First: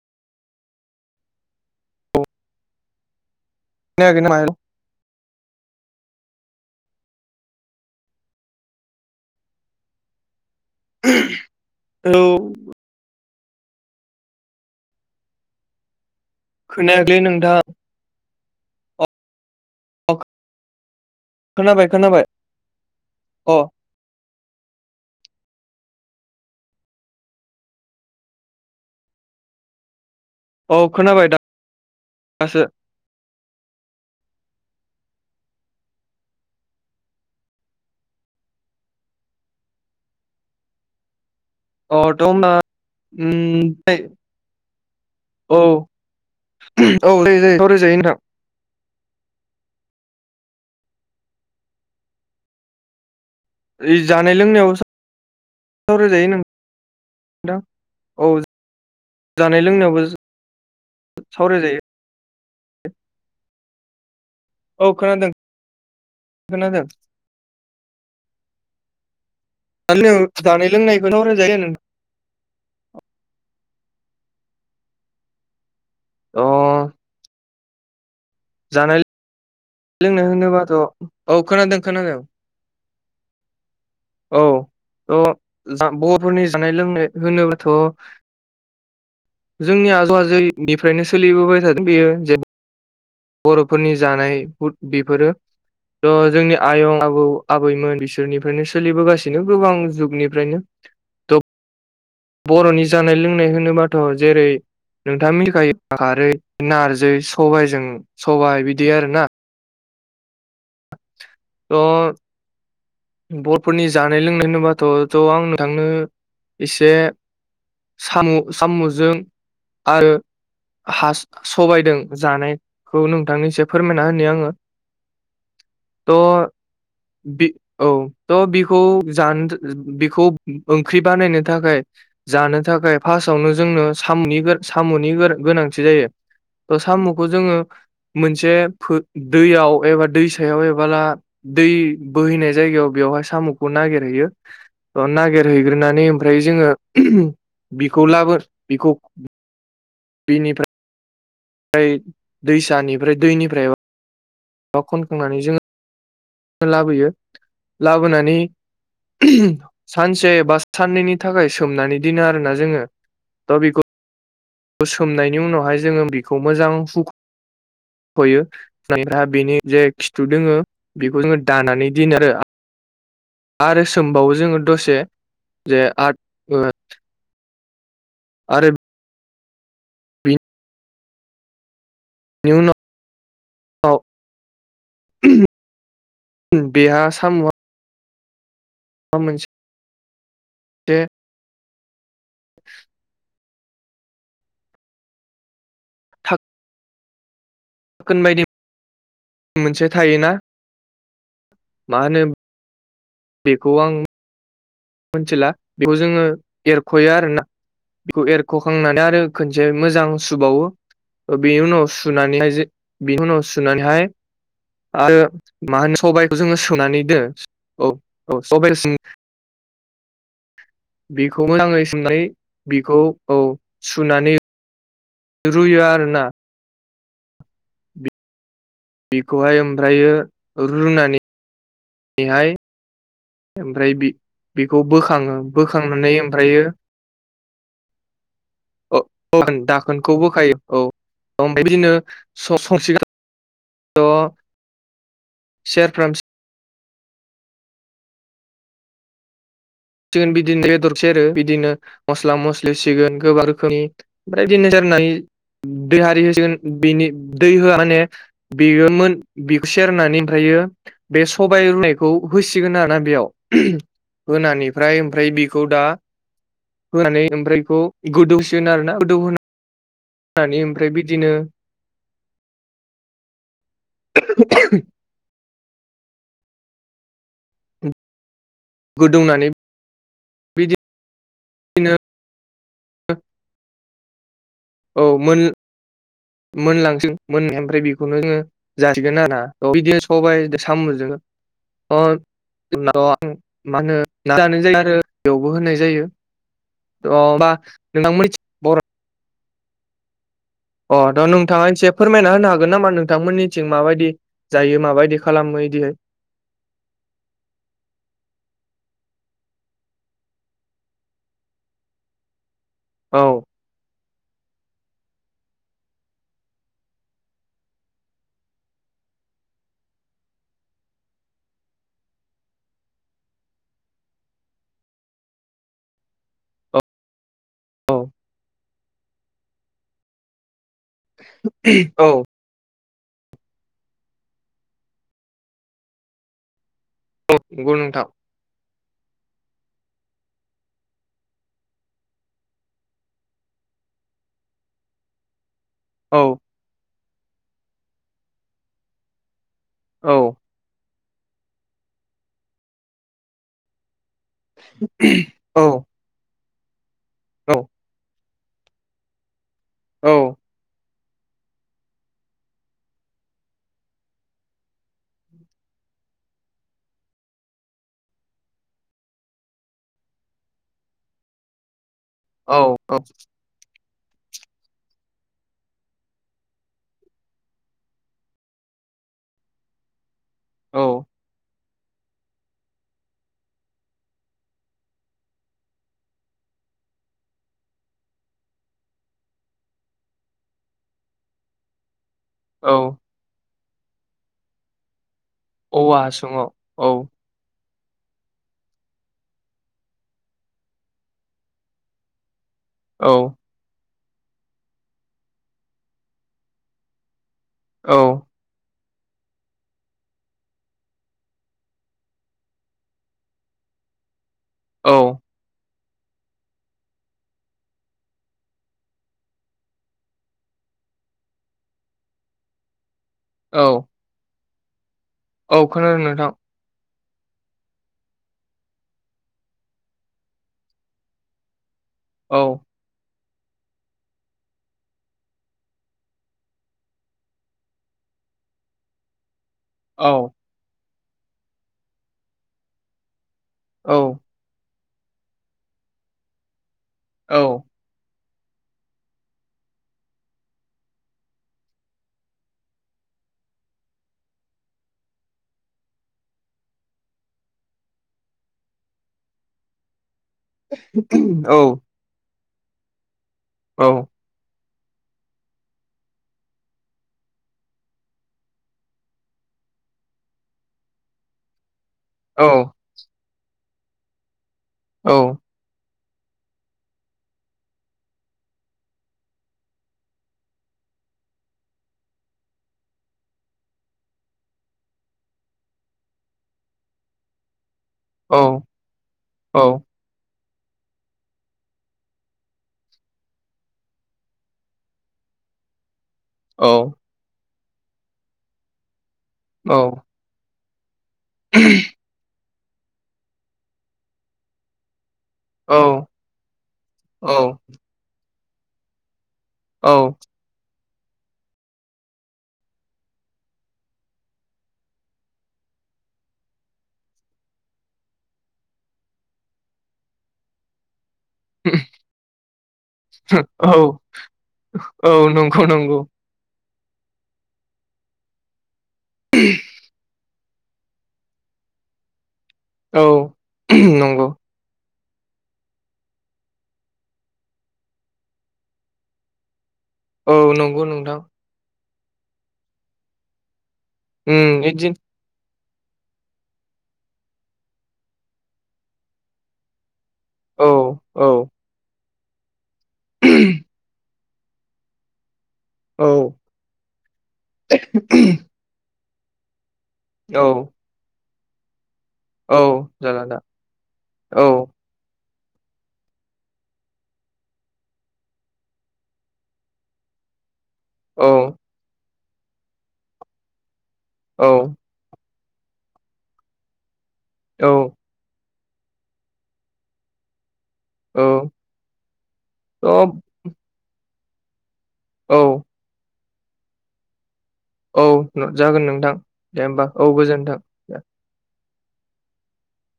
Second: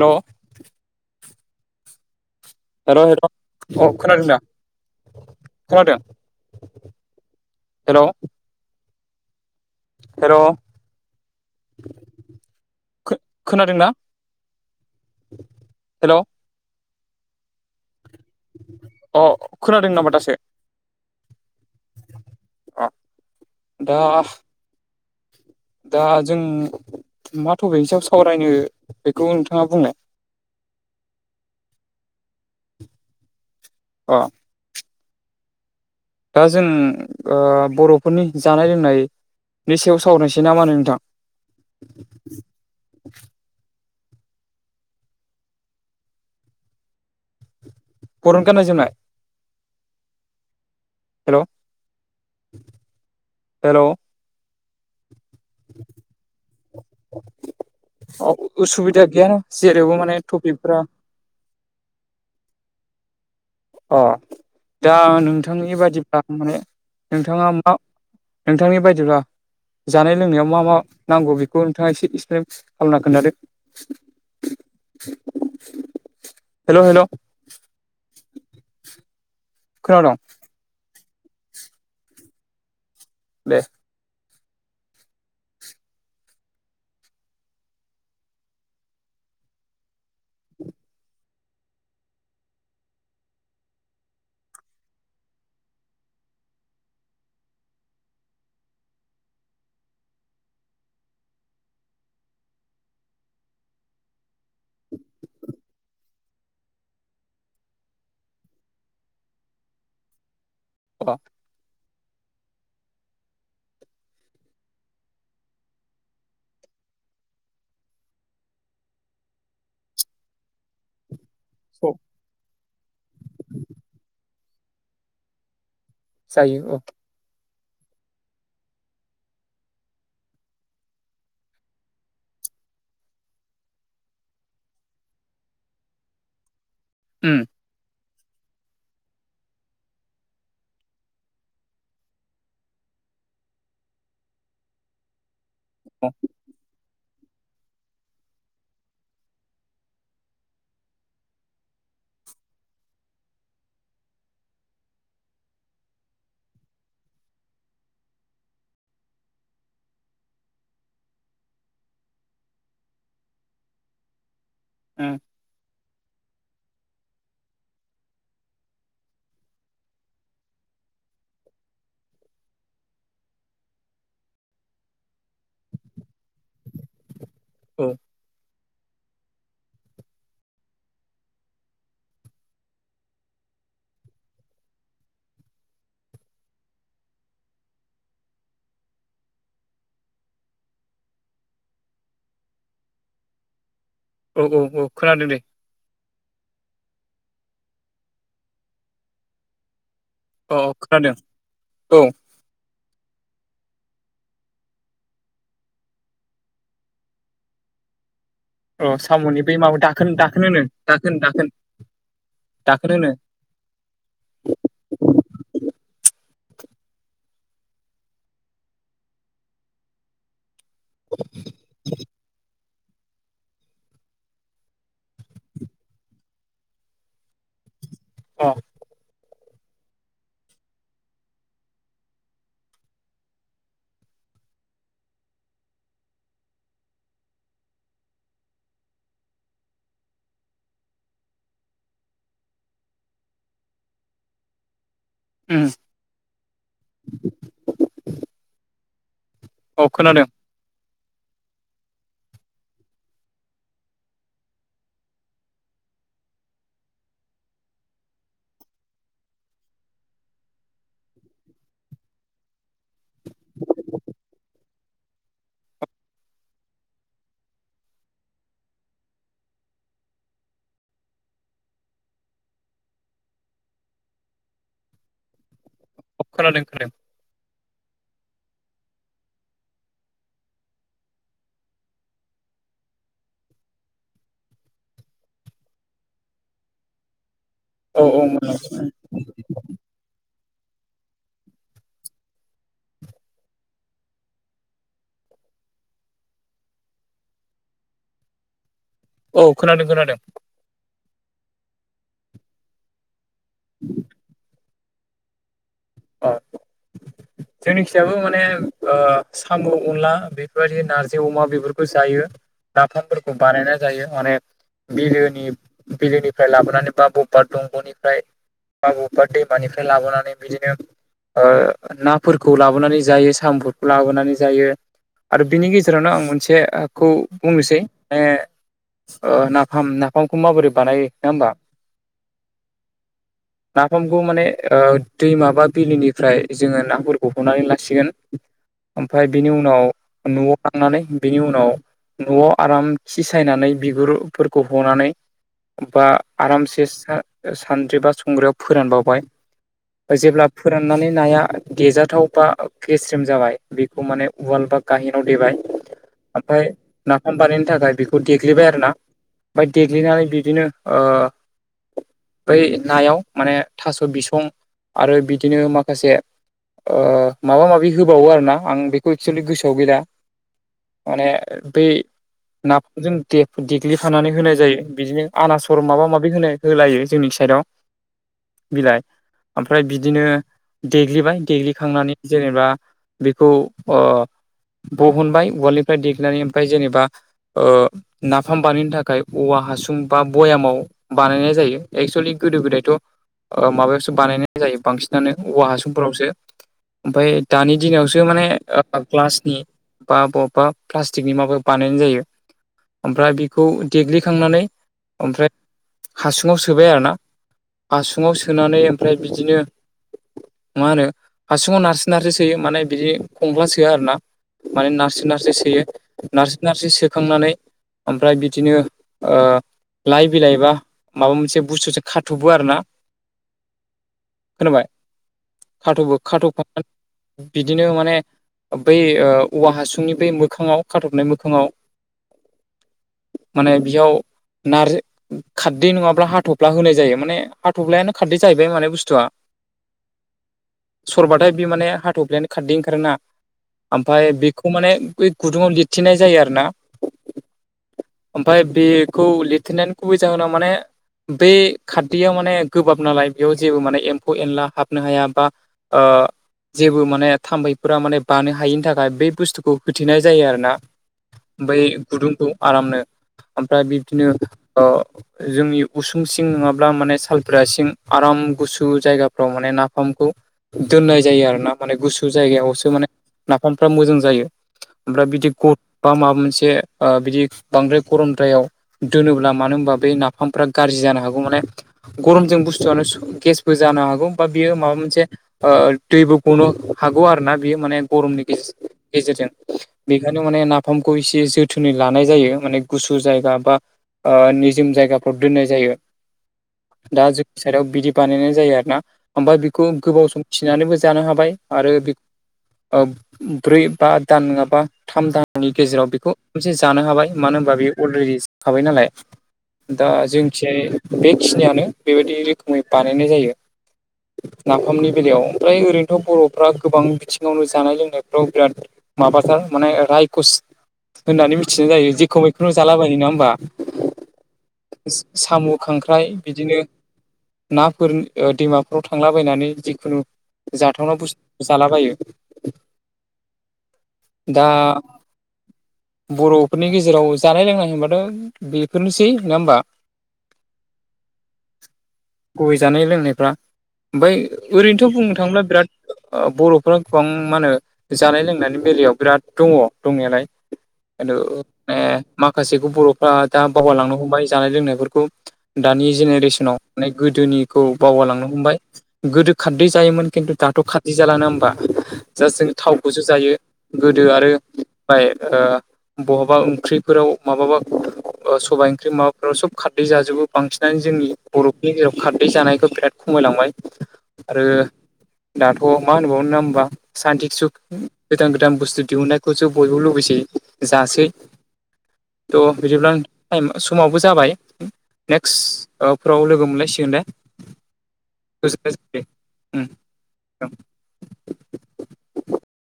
हेल hello hello अ खोनायाखै खोनादों नामा दा? हेल' खोनादों हेलौ? हेर [unintelligible] खो-खोनादोंना हेलौ। खोनायाखैलै नोंथां। अ खोनादों नामा दासो? खोनाबाय खोनाबाय। अ अ दा दा जों मा टपिकनि सायाव सावरायनो बेखौ नोंथाङा बुंलाय। औ खोनाबाय दा दासो। अ। दा जों ओ बर'फोरनि जानाय लोंनाय नि सायाव सावरायसै ना मा होनो नोंथां? अ दङो ओम दै औ औ जायो जायो सावराय जायो नोंथां। बर'नि गाननाय जोमनाय। हेलौ ओ जानाय लोंनायाव सावरायजायो नों उसुबिदा गैयाना जेरावबो माने टपिकफ्रा सावराय जायो। अ औ दा खोनादों नोंथांनि बादिब्ला माने खोनादों नोंथाङा मा नोंथांनि बायदिबा जानाय लोंनायाव मा जानाय मा लोंनायखौ नांगौ सावरायजायो बेखौ नों नोंथाङा एसे इसफ्रेस खालामना खोन्थादो अ हेलौ हेलौ जानाय खोनादों लोंनाय होनोबाथ औ खोनादो खोनादों। देस औ ओ जा बर'फोरनि जानाय लोंनाय होनोबाथ' जोंनि आजौ आजैनिफ्रायनो सोलिबोबाय थादों बेयो जेन बरफोरनि जानाय हुद बेफोरो। थ' जोंनि आयं आबौ आबैमोन बिसोरनिफ्रायनो सोलिबोगासिनो गोबां जुगनिफ्रायनो। दग बरनि जानाय लोंनाय होनोबाथ जेरै नोंथाङा मिथिखायो खारै नारजै सबाइजों सबाइ बिदि आरो ना। अ द बर'फोरनि जानाय लोंनाय होनोबाथ' थ' आंनो थांनो इसे साम' साम'जों आरो हा औ सबाइदों जानायखौ नोंथांनिसे फोरमायना होनि आङो। द जायो औ बि औ त' बिखौ जानो बिखौ ओंख्रि बानायनो थाखाय जानो थाखाय फासआवनो जोंनो सामुनि गोर सामुनि गोर गोनांथि जायो। ओ सामुखौ उम जोङो मोनसे फो दैयाव एबा दैसायाव एबाला दै बोहैनाय जायगायाव बेयावहाय सामुखौ नागिरहैयो ओ नागिरहैग्रोनानै अ ओमफ्राय जोङो बिखौ लाबो बिखौ। बिनिफ्राय दैसानिफ्राय दैनिफ्राय बा खनखांनानै जोङो लाबोयो लाबोनानै सानसे बा साननैनि थाखाय सोमनानै दोनो आरोना जोङो। दा बेखौ उम सोमनायनि उनावहाय जोङो बेखौ मोजां हु फोयो जायफ्रा बेनि जे खिथु दोङो बेखौ जोङो दानानै दिनो आरो। आरो सोमबावो जोङो दसे जे आ [unintelligible] ओ औ। आरो नि उनाव [unintelligible] आव बेहा सामआ [unintelligible] [inaudible] औ औ औ खोनादों दे। थाख गोन बायदि मोनसे थायोना औ खोनादों मा औ। होनो बेखौ आं मोनथिला बेखौ जोङो एरख'यो आरो ना। बेखौ अ एरख'खांनानै आरो साम'नि बै खोनसे माबा दाखोन मोजां दाखोन होनो सुबावो। दाखोन दाखोन बेनि उनाव सुनानैहाय दाखोन होनो बेनि उनाव सुनानैहाय आरो मा होनो सबाइखो जोङो सुनानै दो [unintelligible] औ औ सबाइसि बेखौ मोजाङै सोमनानै बेखौ औ सुनानै रुयो आरो ना अ बेखौहाय ओमफ्रायो रुनानै नैहाय ओमफ्राय बि-बिखौ बोखाङो बोखांनानै ओमफ्रायो [inaudible] अ अ दाखोनखौ बोखायो औ अम बेबादिनो स-ससिगोन। ओ। उम। सेरफ्राम औ खोनादों सिगोन बिदिनो बेदर सेरो बिदिनो मस्ला मस्लि होसिगोन गोबां रोखोमनि ओमफ्राय बिदिनो जार दै हारि होसिगोन बेनि दै होआ माने बेयो मोन बेखो सेरनानै ओमफ्रायो। बे सबाइ रुनायखौ होसिगोन आरो ना बेयाव होनानै फ्राय ओमफ्राय बिखौ दा होनानै ओमफ्रायखौ गोदौसिगोन आरोना गोदौहोना नानै ओमफ्राय बिदिनो [inaudible] औ खोनादों खोनादों। गोदौनानै बिदिनो औ मोन मोनलांसै मोननाया ओमफ्राय औ बेखौनो जोङो औ जासै। गोन आरोना [unintelligible] बिदिनो सबाय साम'जों सामुजों। मा होनो [unintelligible] जानाय जायो आरो बेयावबो होनाय जायो। अ बा नोंथांमोनथिं बर औ खोनादों खोनादों। अ दा नोंथाङा एसे फोरमायना होनो हागोन नामा नोंथांमोननिथिं माबायदि जायो माबायदि खालामो इदियै। [unintelligible] जोंनिखिजायबो माने ओ सामु अनला बेफोरबायदि नार्जि अमा बेफोरखौ जायो। औ नाफामफोरखौ बानायना जायो अनेक बिलोनि बिलोनिफ्राय लाबोनानै बा बबा दंग'निफ्राय बा बबा दैमानिफ्राय लाबोनानै बिदिनो ओ नाफोरखौ लाबोनानै जायो साम'फोरखौ लाबोनानै जायो। आरो बिनि गेजेरावनो आं औ मोनसेखौ बुंनोसै ओ ओ नाफाम नाफामखौ माबोरै बानायो नङा होमबा औ नाफामखौ माने ओ दैमा बा बिलोनिफ्राय जोङो नाफोरखौ हनानै नंगौ नोंथां लासिगोन। ओमफाय बिनि उनाव न'आव थांनानै बिनि उनाव न'आव आराम खि सायनानै बिगुरफोरखौ हनानै बा औ आरामसे सा-सानद्रि बा संग्रायाव फोरानबावबाय औ जेब्ला फोराननानै नाया देजाथाव बा गेस्रेम जाबाय बेखौ माने उवाल बा गाहेनाव देबाय औ ओमफाय नाफाम बानायनो थाखाय बे खौ देग्लिबाय आरो ना ओमफाय औ देग्लिनानै बिदिनो ओ बै नायाव माने थास' बिसं आरो बि दिनो माखासे ओ माबा माबि होबावो आरोना आं बेखौ एक्सुयेलि गोसोआव गैला माने बै औ नाफोरजों दे देग्लिफानानै होनाय जायो बिदिनो आनासर माबा माबि होनाय होलायो जोंनि साइडआव बिलाइ ओमफ्राय बिदिनो औ देग्लिबाय देग्लिखांनानै जेनेबा बेखौ ओ बहनबाय उवालनिफ्राय देग्लिनानै ओमफाय जेनेबा ओ नाफाम बानायनो थाखाय औवा हासुं बा बयामाव बानायनाय जायो। एक्सुलि गोदो गोदायथ' औ ओ माबायावसो बानायनाय जायो बांसिन दानो औवा हासुंफोरावसो हासुङाव औ ओमफाय दानि दिनावसो माने ओ ग्लासनि बा बबा प्लास्टिकनि माबा बानायनाय जायो। औ ओमफ्राय बेखौ देग्लिखांनानै ओमफ्राय हासुङाव सोबाय आरोना औ हासुङाव सोनानै ओमफ्राय बिदिनो मा होनो हासुङाव नारसो नारसो सोयो माने बिदि खंख्ला सोआ आरोना माने औ नारसो नारसो सोयो नारसो नारसो सोखांनानै ओमफ्राय बिदिनो ओ लाइ बिलाइ बा माबा मोनसे बुस्थुसो खाथ'बो आरो ना औ खोनाबाय औ खोनादों खाथ'बो नोंथां खाथ' [inaudible] बिदिनो माने बै ओ औवा हासुंनि बै मोखाङाव खाथबनाय मोखाङाव औ माने बेयाव नारजो खारदै नङाब्ला हाथ'फ्ला होनाय जायो माने हाथ'फ्लायानो खारदै जाहैबाय माने बुस्थुआ औ सरबाथाय बि माने हाथ'फ्लायानो खारदै ओंखारोना औ ओमफाय बे खौ माने बै गुदुङाव लिरथिनाय जायो आरो ना औ ओमफाय बेखौ लिरथेनायनि गुबै जाहोना माने बे खारदैयाव माने गोबाब नालाय बेयाव जेबो माने एम फौ एनला हाबनो हाया बा ओ जेबो माने थाम्फैफोरा माने बानो हायिनि थाखाय बे बुस्थुखौ होथेनाय जायो आरोना बै गुदुंखौ आरामनो ओमफ्राय बिब्दिनो ओ जोंनि उसुं सिं नङाब्ला माने सालफ्रा सिं आराम गुसु जायगाफ्राव माने नाफामखौ दोननाय जायो आरो ना माने गुसु जायगायावसो माने नाफामफ्रा मोजां जायो ओमफ्राय बिदि गथ- बा माबा मोनसे ओ बिदि बांद्राय गरमद्रायाव दोनोब्ला मानो होनबा बे नाफामफ्रा गारजि जानो हागौ माने गरमजों बुस्थुआनो गेस जानो हागौ बा बियो माबा मोनसे ओ दैबो गनो हागौ आरो ना बियो माने गरमनि गेजेर गेजेरजों औ बेखायनो माने नाफामखौ एसे जोथोनै लानाय जायो माने गुसु जायगा बा ओ निजोम जायगाफोराव दोननाय जायो औ दा जोंनि साइडआव बिदि बानायनाय जायो आरो ना ओमफ्राय बेखौ औ गोबाव सम थिनानैबो जानो हाबाय बाय आरो बेखो ओ ब्रै बा दान नङाबा थाम दान आंनि औ गेजेराव बेखौ मोनसे जानो हाबाय मानो औ होनबा बेयो अलरेडि संखाबाय नालाय दा औ जोंखि बेखिनियानो बेबायदि रोखोमै बानायनाय जायो नाफामनि बेलायाव ओमफ्राय ओरैनोथ' बर'फ्रा गोबां बिथिङावनो जानाय लोंनायफ्राव बिराद माबाथार माने रायकुस होननानै मिथिनाय जायो जेखौ मैखौनो जालाबायो नङा होमबा औ औ नंगौ साम' नंगौ खांख्राइ बिदिनो नाफोर दैमाफोराव थांलाबायनानै जिखुनु जाथावना बसथु जालाबायो औ नंगौ दा बर'फोरनि गेजेराव जानाय लोंनाय होनबाथ' बेफोरनोसै नङा होमबा औ नंगौ नोंथां गय जानाय लोंनायफ्रा ओमफ्राय उम इदिन ओरैनोथ' बुंनो थाङोब्ला बिराद बर'फोरा गोबां मा होनो जानाय लोंनायनि बेलायाव बिराद दङ दंनायालाय औ औ खिन्थु माने माखासेखौ बर'फ्रा दा बावगलांनो हमबाय जानाय लोंनायफोरखौ औ दानि जेनेरेसनाव माने गोदोनिखौ बावगारलांनो हमबाय गोदो खारदै जायोमोन औ खिन्थु दाथ' खारदै जाला नङा होमबा औ जास्ट जों थावखौसो जाला दा जायो गोदो औ आरो बाय ओ बहाबा ओंख्रिफोराव माबाबा सबाय ओंख्रि माबाफोराव सब खारदै जाजोबो बांसिनानो औ जोंनि बर'नि गेजेराव खारदै जानायखौ बिराद खमायलांबाय औ आरो दाथ' मा होनबावनो नङा होमबा सान्ति औ सुख गोदान गोदान बुस्थु दिहुननायखौसो बयबो लुबैसै जासै औ तह बिदिब्ला औ [inaudible] समाबो जाबाय नेक्स्ट फोराव लोगो मोनलायसिगोन दे औ जागोन गोजोननाय नोंथां दे थाबाय होमबा औ गोजोनथों